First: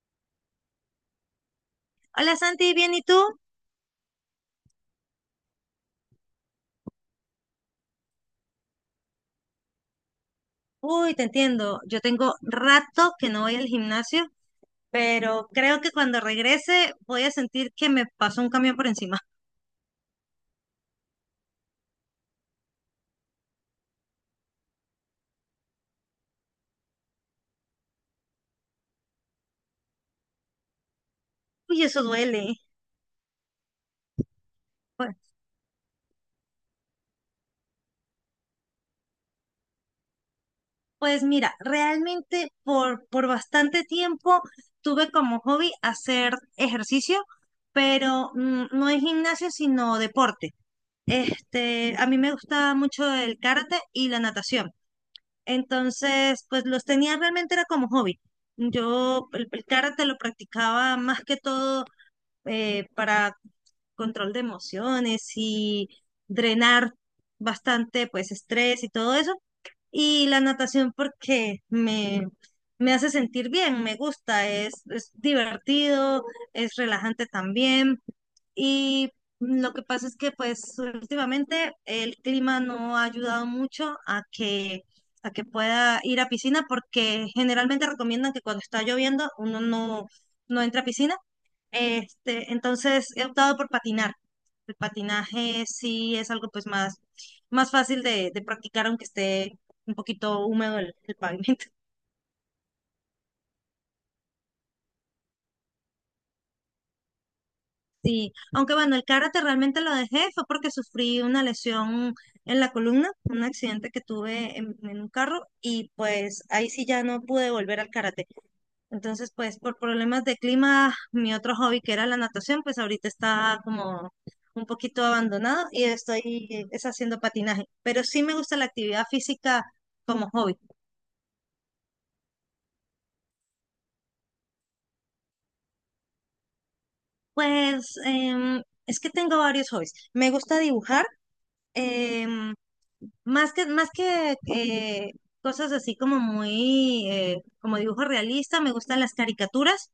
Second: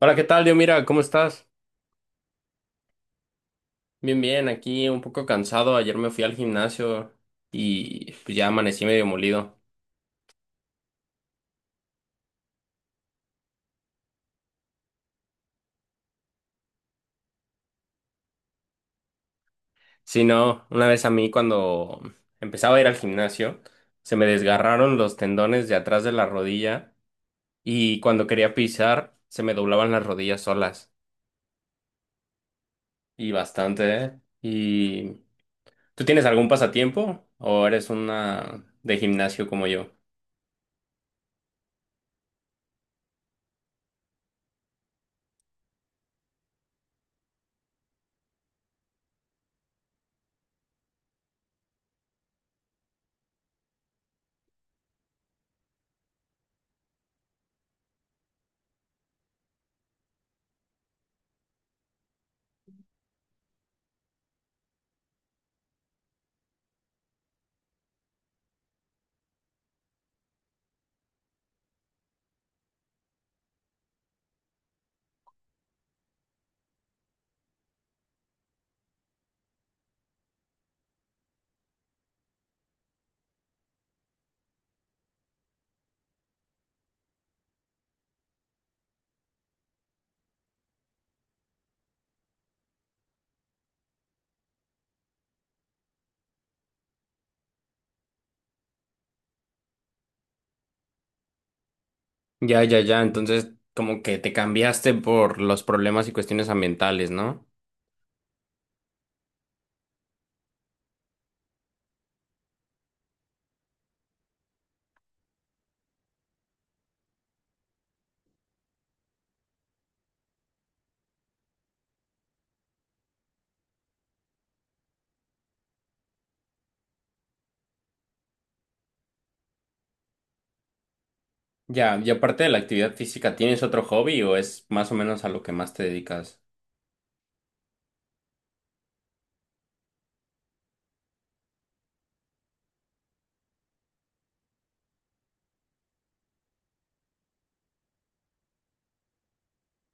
Hola, ¿qué tal? Yo, mira, ¿cómo estás? Hola Santi, ¿bien y tú? Bien, bien, aquí un poco cansado. Ayer me fui al gimnasio y pues ya amanecí medio molido. Uy, te entiendo. Yo tengo rato que no voy al gimnasio, pero creo que cuando regrese voy a sentir que me pasó un camión por encima. Sí, no, una vez a mí cuando empezaba a ir al gimnasio, se me desgarraron los tendones de atrás de la rodilla y cuando quería pisar, se me doblaban las rodillas solas. Uy, eso duele. Y bastante, ¿eh? ¿Y Pues, tú tienes algún pasatiempo o eres una de gimnasio como yo? pues mira, realmente por bastante tiempo tuve como hobby hacer ejercicio, pero no es gimnasio, sino deporte. A mí me gusta mucho el karate y la natación. Entonces, pues los tenía realmente era como hobby. Yo el karate lo practicaba más que todo para control de emociones y drenar bastante pues estrés y todo eso. Y la natación porque me hace sentir bien, me gusta, es divertido, es relajante también. Y lo que pasa es que pues últimamente el clima no ha ayudado mucho a que pueda ir a piscina, porque generalmente recomiendan que cuando está lloviendo uno no, no entra a piscina. Entonces he optado por patinar. El patinaje sí es algo pues más fácil de practicar, aunque esté un poquito húmedo el pavimento. Ya, ya, ya. Entonces, como que te cambiaste por los problemas y cuestiones ambientales, ¿no? Sí, aunque bueno, el karate realmente lo dejé, fue porque sufrí una lesión en la columna, un accidente que tuve en un carro, y pues ahí sí ya no pude volver al karate. Entonces, pues por problemas de clima, mi otro hobby, que era la natación, pues ahorita está como un poquito abandonado, y estoy es haciendo patinaje, pero sí me gusta la actividad física como hobby. Ya, y aparte de la actividad física, ¿tienes otro hobby o es más o menos a lo que más te dedicas? Pues es que tengo varios hobbies. Me gusta dibujar. em, más que cosas así como muy, como dibujo realista, me gustan las caricaturas,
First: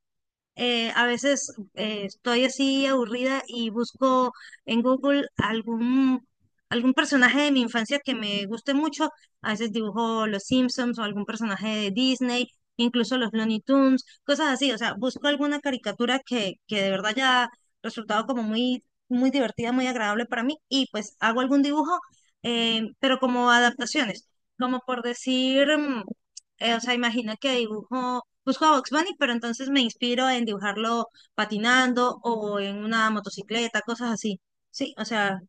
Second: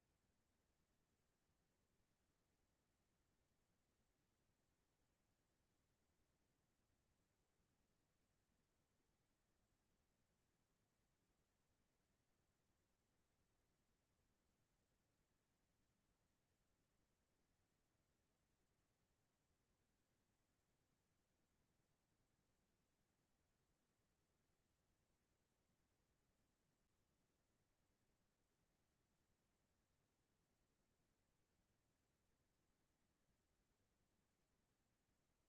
a veces estoy así aburrida y busco en Google algún personaje de mi infancia que me guste mucho. A veces dibujo los Simpsons o algún personaje de Disney, incluso los Looney Tunes, cosas así. O sea, busco alguna caricatura que de verdad haya resultado como muy, muy divertida, muy agradable para mí, y pues hago algún dibujo, pero como adaptaciones, como por decir, o sea, imagina que dibujo Busco a Bugs Bunny, pero entonces me inspiro en dibujarlo patinando o en una motocicleta, cosas así. Sí, o sea,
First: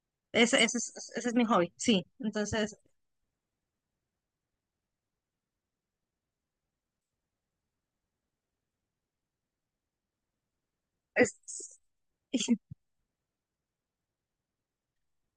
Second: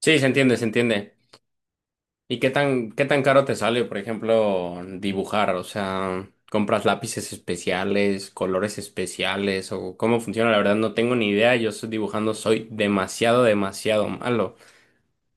Sí, se entiende, ese, se ese es, entiende. ese es mi hobby, sí. ¿Y Entonces, qué tan caro te sale, por ejemplo, dibujar? O sea, ¿compras lápices especiales, colores especiales o cómo funciona? La verdad no tengo ni idea, yo es. estoy dibujando, soy demasiado, demasiado malo.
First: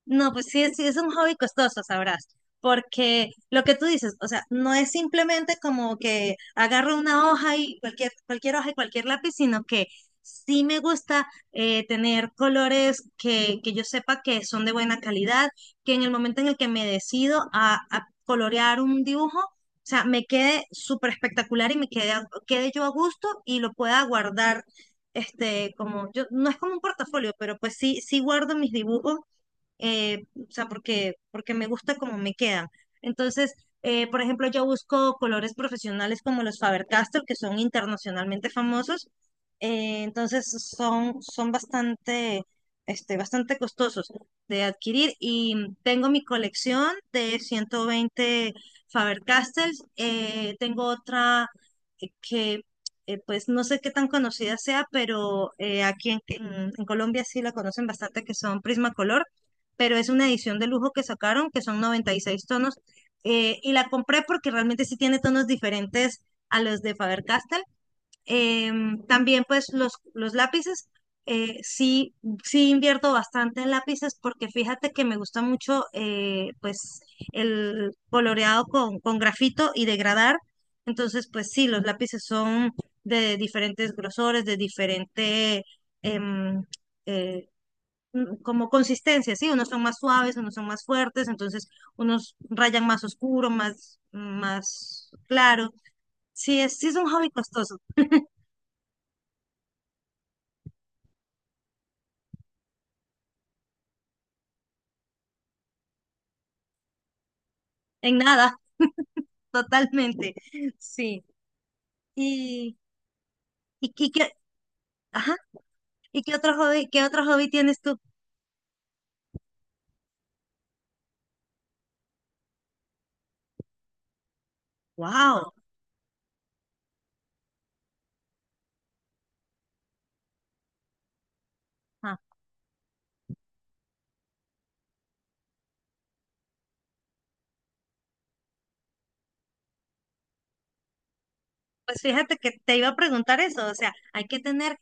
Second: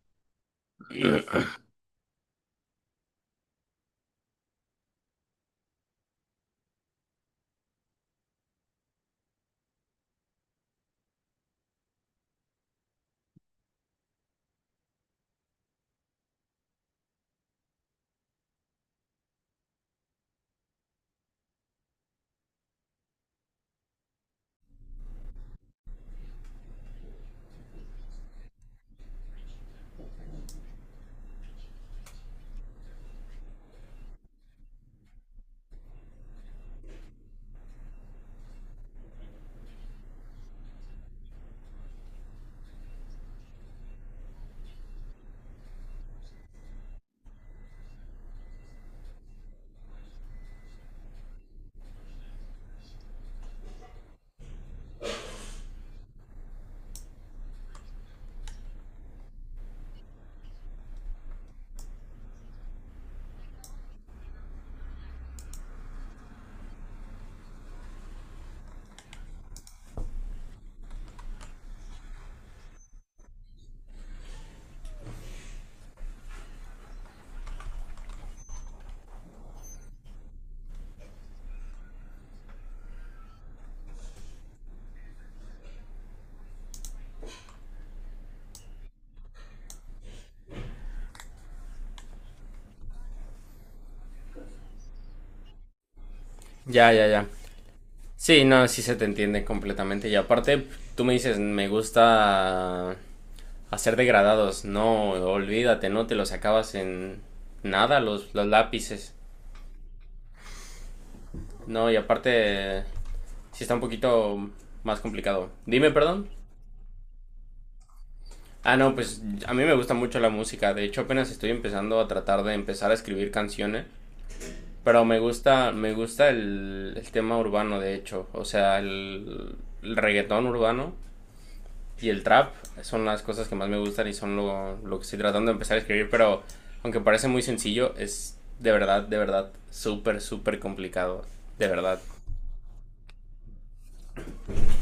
No, pues sí, sí es un hobby costoso, sabrás, porque lo que tú dices, o sea, no es simplemente como que agarro una hoja y cualquier hoja y cualquier lápiz, sino que sí me gusta tener colores que yo sepa que son de buena calidad, que en el momento en el que me decido a colorear un dibujo, o sea, me quede súper espectacular y me quede yo a gusto y lo pueda guardar. Como yo, no es como un portafolio, pero pues sí guardo mis dibujos, o sea, porque me gusta cómo me quedan. Entonces, por ejemplo, yo busco colores profesionales como los Faber-Castell, que son internacionalmente famosos. Entonces, son bastante, bastante costosos de adquirir, y tengo mi colección de 120 Faber-Castells. Tengo otra, eh, que... pues no sé qué tan conocida sea, pero aquí en Colombia sí la conocen bastante, que son Prismacolor, pero es una edición de lujo que sacaron, que son 96 tonos. Y la compré porque realmente sí tiene tonos diferentes a los de Faber-Castell. También pues los lápices, sí, sí invierto bastante en lápices, porque fíjate que me gusta mucho, pues, el coloreado con grafito, y degradar. Entonces pues sí, los lápices son de diferentes grosores, de diferente em, eh, como consistencia, ¿sí? Unos son más suaves, unos son más fuertes, entonces unos rayan más oscuro, más, más claro. Sí, sí Ya, es un ya, ya. hobby costoso, Sí, no, sí se te entiende completamente. Y aparte, tú me dices, me gusta a ser degradados. No, olvídate, no te los acabas en nada en los, los nada, lápices. totalmente, sí. No, y Y, aparte, sí está un y, y qué, poquito más ajá, complicado. Dime, ¿y perdón. Qué otro hobby tienes tú? Ah, no, pues a mí me gusta mucho la música. De hecho, apenas estoy empezando a tratar de empezar a escribir canciones. Pero me ¡Wow! gusta, me gusta el tema urbano, de hecho. O sea, el reggaetón urbano y el trap son las cosas que más me gustan y son lo que estoy tratando de empezar a escribir, pero aunque parece muy sencillo, es de verdad, súper, súper complicado. De verdad. Pues fíjate que te iba a preguntar eso, o sea, hay que tener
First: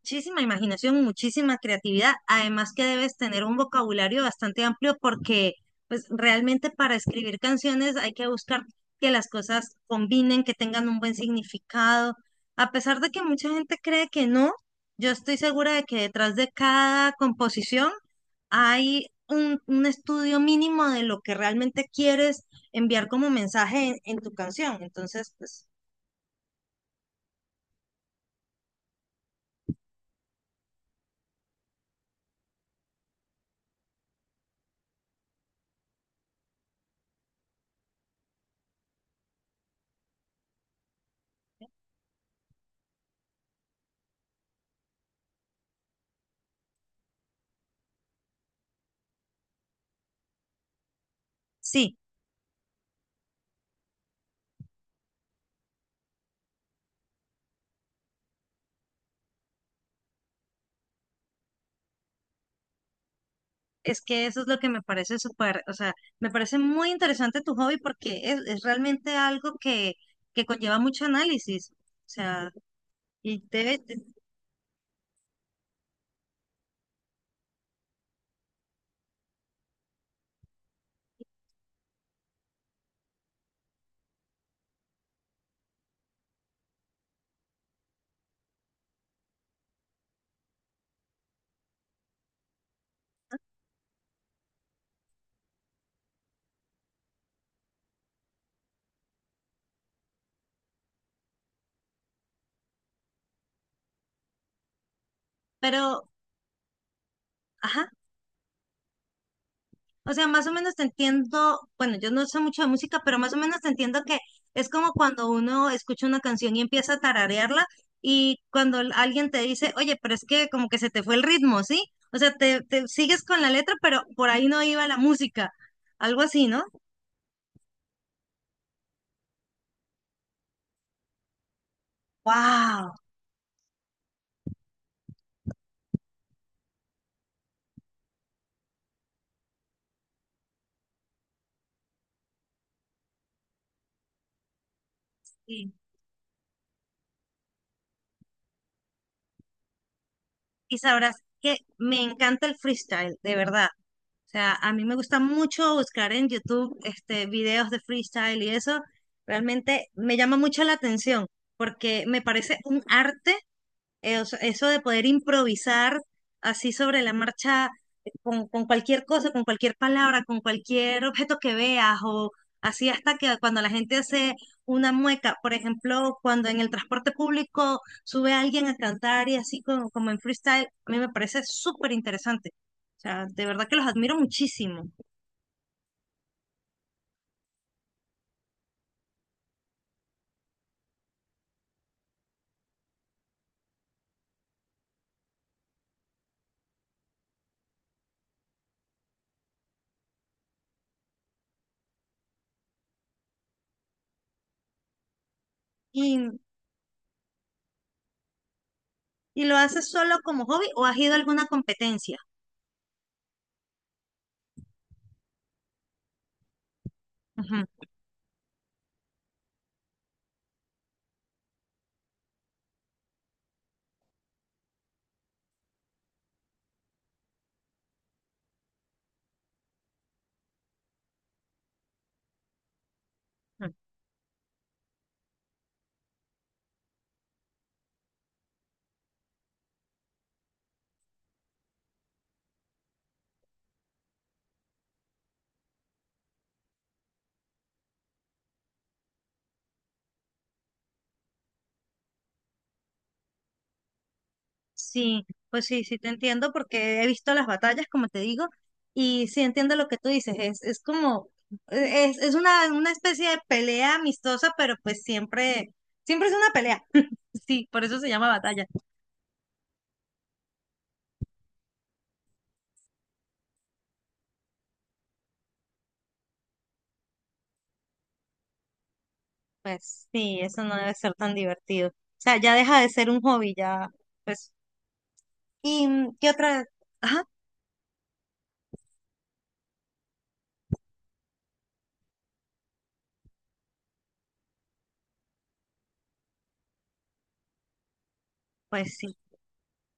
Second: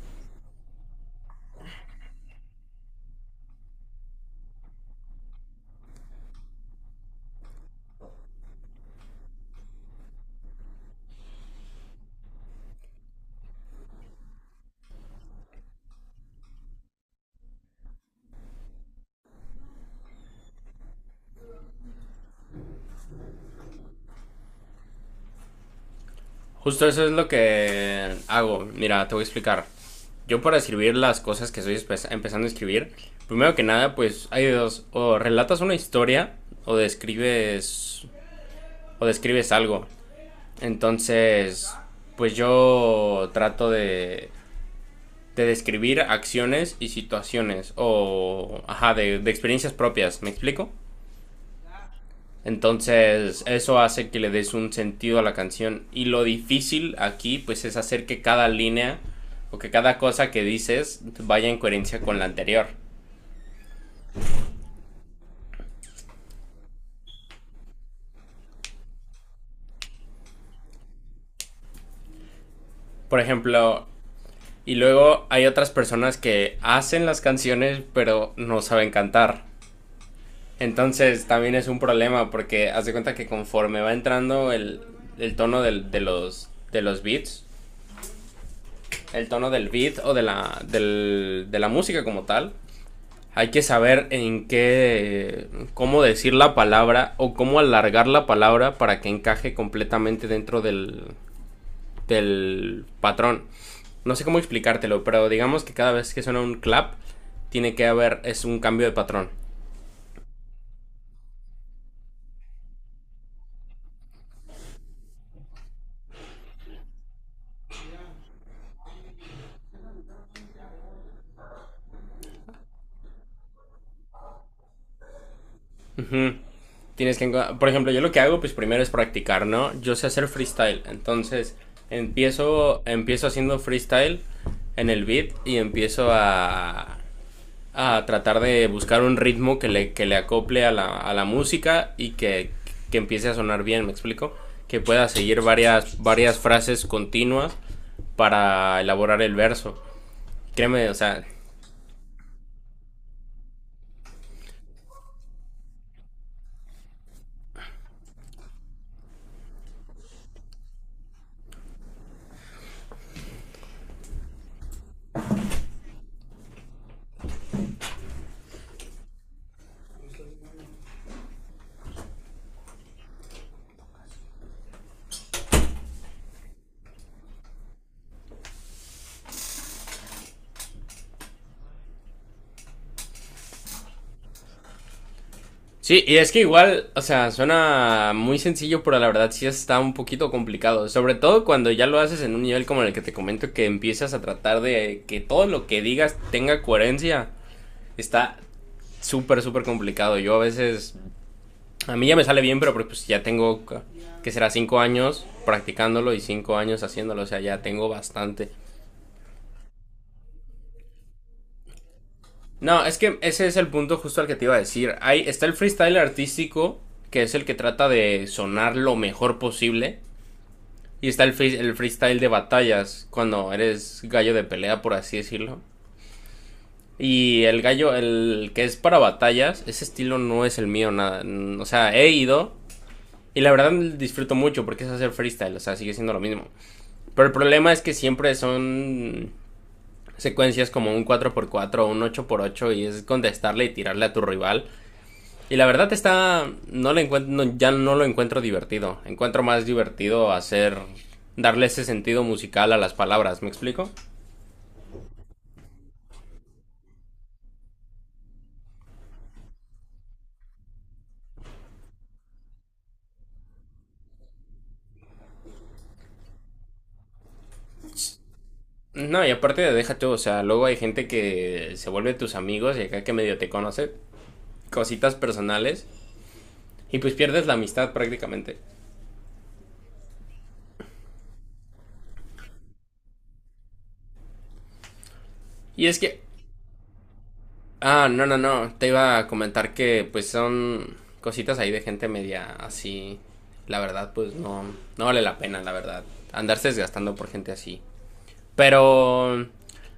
muchísima imaginación, muchísima creatividad, además que debes tener un vocabulario bastante amplio, porque pues realmente, para escribir canciones, hay que buscar que las cosas combinen, que tengan un buen significado. A pesar de que mucha gente cree que no, yo estoy segura de que detrás de cada composición hay un estudio mínimo de lo que realmente quieres enviar como mensaje en tu canción. Entonces, pues Justo eso es lo que hago. Mira, te voy a explicar. Yo para escribir las cosas que estoy empezando a escribir, primero que nada, pues hay dos. O relatas una historia o describes, o describes algo. Entonces, pues yo trato de describir acciones y situaciones o, ajá, de experiencias propias, ¿me explico? sí. Entonces, eso hace que le des un sentido a la canción. Y lo difícil aquí, pues, es hacer que cada línea o que cada cosa que dices vaya en coherencia con la anterior. Es que eso es lo que me parece súper, o sea, me parece muy interesante tu hobby porque es realmente algo que conlleva mucho análisis. O sea, Por y debe, ejemplo, de- y luego hay otras personas que hacen las canciones, pero no saben cantar. Entonces, también es un problema porque haz de cuenta que conforme va entrando el tono del- de los beats, el tono del beat o de la, del- de la música como tal. Hay que saber en qué, cómo decir la palabra o cómo alargar la palabra para que encaje completamente dentro del, del patrón. No sé cómo explicártelo, pero digamos que cada pero, vez que suena un clap, tiene que ajá, haber, es un cambio de patrón. o sea, más o menos te entiendo, bueno, yo no sé mucho de música, pero más o menos te entiendo que es como cuando uno escucha una canción y empieza a tararearla, y cuando alguien te dice, oye, pero es que como que se te fue el ritmo, ¿sí? O sea, te sigues con la letra, pero por ahí no iba la música, algo Mm, así, ¿no? tienes que, por ejemplo, yo lo que hago, pues primero es practicar, ¿no? Yo sé hacer freestyle, entonces empiezo, ¡Wow! empiezo haciendo freestyle en el beat y empiezo a tratar de buscar un ritmo que le acople a la música y que empiece a sonar bien, ¿me explico? Que pueda seguir varias, varias frases continuas para elaborar el verso. Y Créeme, o sabrás sea, que me encanta el freestyle, de verdad. O sea, a mí me gusta mucho buscar en YouTube, videos de freestyle, y eso realmente me llama mucho la atención, porque me parece un arte. O sea, eso de poder improvisar así sobre la marcha, con cualquier cosa, con cualquier palabra, con cualquier objeto que veas, o así, hasta que cuando la gente hace una mueca, por ejemplo, cuando en el transporte público sube alguien a cantar y así como, como en freestyle, a mí me parece súper interesante. O sea, de verdad que los admiro muchísimo. sí, y es que igual, o sea, suena muy sencillo, pero la verdad sí está un poquito complicado. Sobre todo cuando ya lo haces en un nivel como el que te comento, que empiezas a tratar de que todo lo que digas tenga coherencia. Está súper, súper complicado. Yo a veces, a mí ya me sale bien, pero pues, ya tengo, que será 5 años practicándolo y ¿Y, 5 años haciéndolo, o sea, ya tengo bastante. y lo haces solo como hobby, o has ido a alguna competencia? No, es que ese es el punto justo al que te iba a decir. Ahí está el freestyle artístico, que es el que Ujú. trata de sonar lo mejor posible. Y está el, free- el freestyle de batallas, cuando eres gallo de pelea, por así decirlo. Y el gallo, el que es para batallas, ese estilo no es el mío, nada. Mm, o sea, he ido y la verdad disfruto mucho porque es hacer freestyle, o sea, sigue siendo lo mismo. Pero el problema es que siempre son secuencias como un cuatro por cuatro o un ocho por ocho y es contestarle y tirarle a tu rival. Y la verdad está, no le encuentro, ya no lo encuentro divertido. Encuentro más divertido hacer, darle ese sentido musical a las palabras, ¿me explico? Sí, pues sí te entiendo, porque he visto las batallas, como te digo, y sí entiendo lo que tú dices, es como, es una especie de pelea amistosa, pero pues siempre, siempre es una pelea. Sí, por eso se llama batalla. No, y aparte de deja tú, o sea, luego hay gente que se vuelve tus amigos y acá que medio te conoce cositas personales y pues pierdes la amistad prácticamente. Pues sí, eso no debe ser tan divertido. O sea, ya deja de ser un hobby, ya, pues. Y ¿Y es que, qué otra? Ajá, ah, no, no, no, te iba a comentar que pues son cositas ahí de gente media así, la verdad, pues no, no vale la pena, la verdad, andarse desgastando por gente así. pues sí. Pero,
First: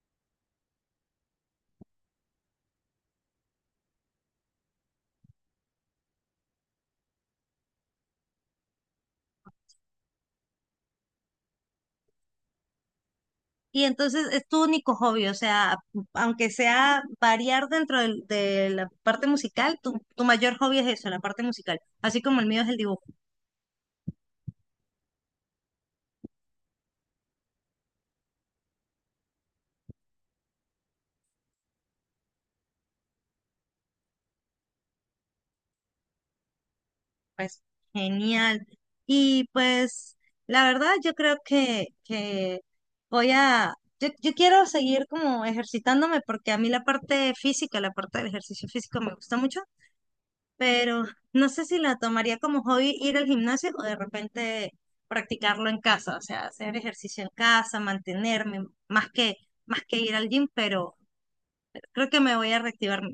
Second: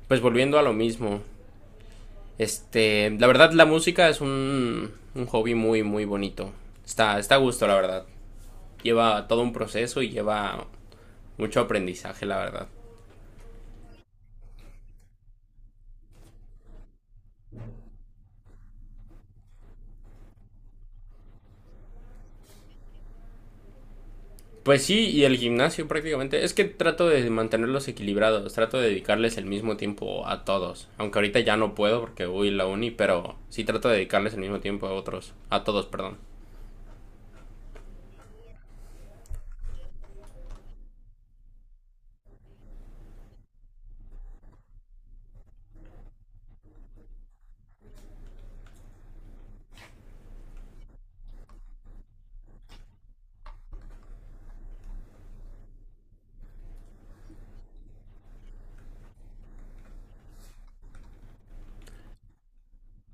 pues volviendo a lo mismo. Este, la verdad la música es un hobby muy, muy bonito. Está, está a gusto, la verdad. Lleva todo un proceso y lleva mucho aprendizaje, la verdad. Y entonces es tu único hobby, o sea, aunque sea variar dentro de la parte musical, tu mayor hobby es eso, la parte musical, así como el mío es el dibujo, Pues sí, y el gimnasio prácticamente. Es que trato de mantenerlos equilibrados, trato de dedicarles el mismo tiempo a todos. Aunque ahorita ya no puedo porque voy a la uni, pero sí trato de dedicarles el mismo tiempo a otros, a todos, perdón. pues genial. Y pues la verdad yo creo que voy a, yo quiero seguir como ejercitándome, porque a mí la parte física, la parte del ejercicio físico, me gusta mucho. Pero no sé si la tomaría como hobby ir al gimnasio, o de repente practicarlo en casa, o sea, hacer ejercicio en casa, mantenerme, más que ir al gym, pero creo que me voy a reactivar, o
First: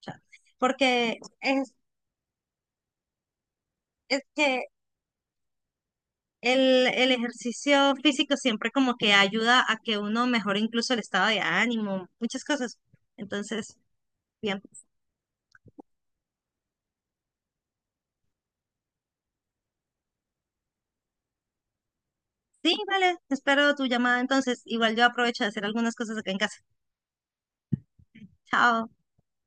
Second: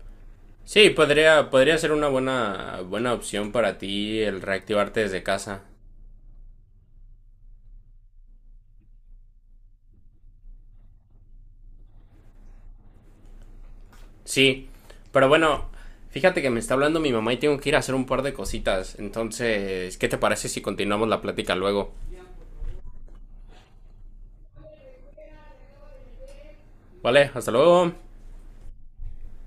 sea, Sí, porque podría, es, podría ser una buena, buena opción para ti es el que reactivarte desde casa. el ejercicio físico siempre como que ayuda a que uno mejore incluso el estado de ánimo, muchas cosas. Entonces, bien. Sí, pero bueno, fíjate que me está hablando mi mamá y tengo que ir a hacer un par de cositas. Entonces, ¿qué te parece si continuamos la plática luego? Sí, vale, espero tu llamada entonces. Igual yo aprovecho de hacer algunas cosas acá en casa. Vale, hasta luego. Chao.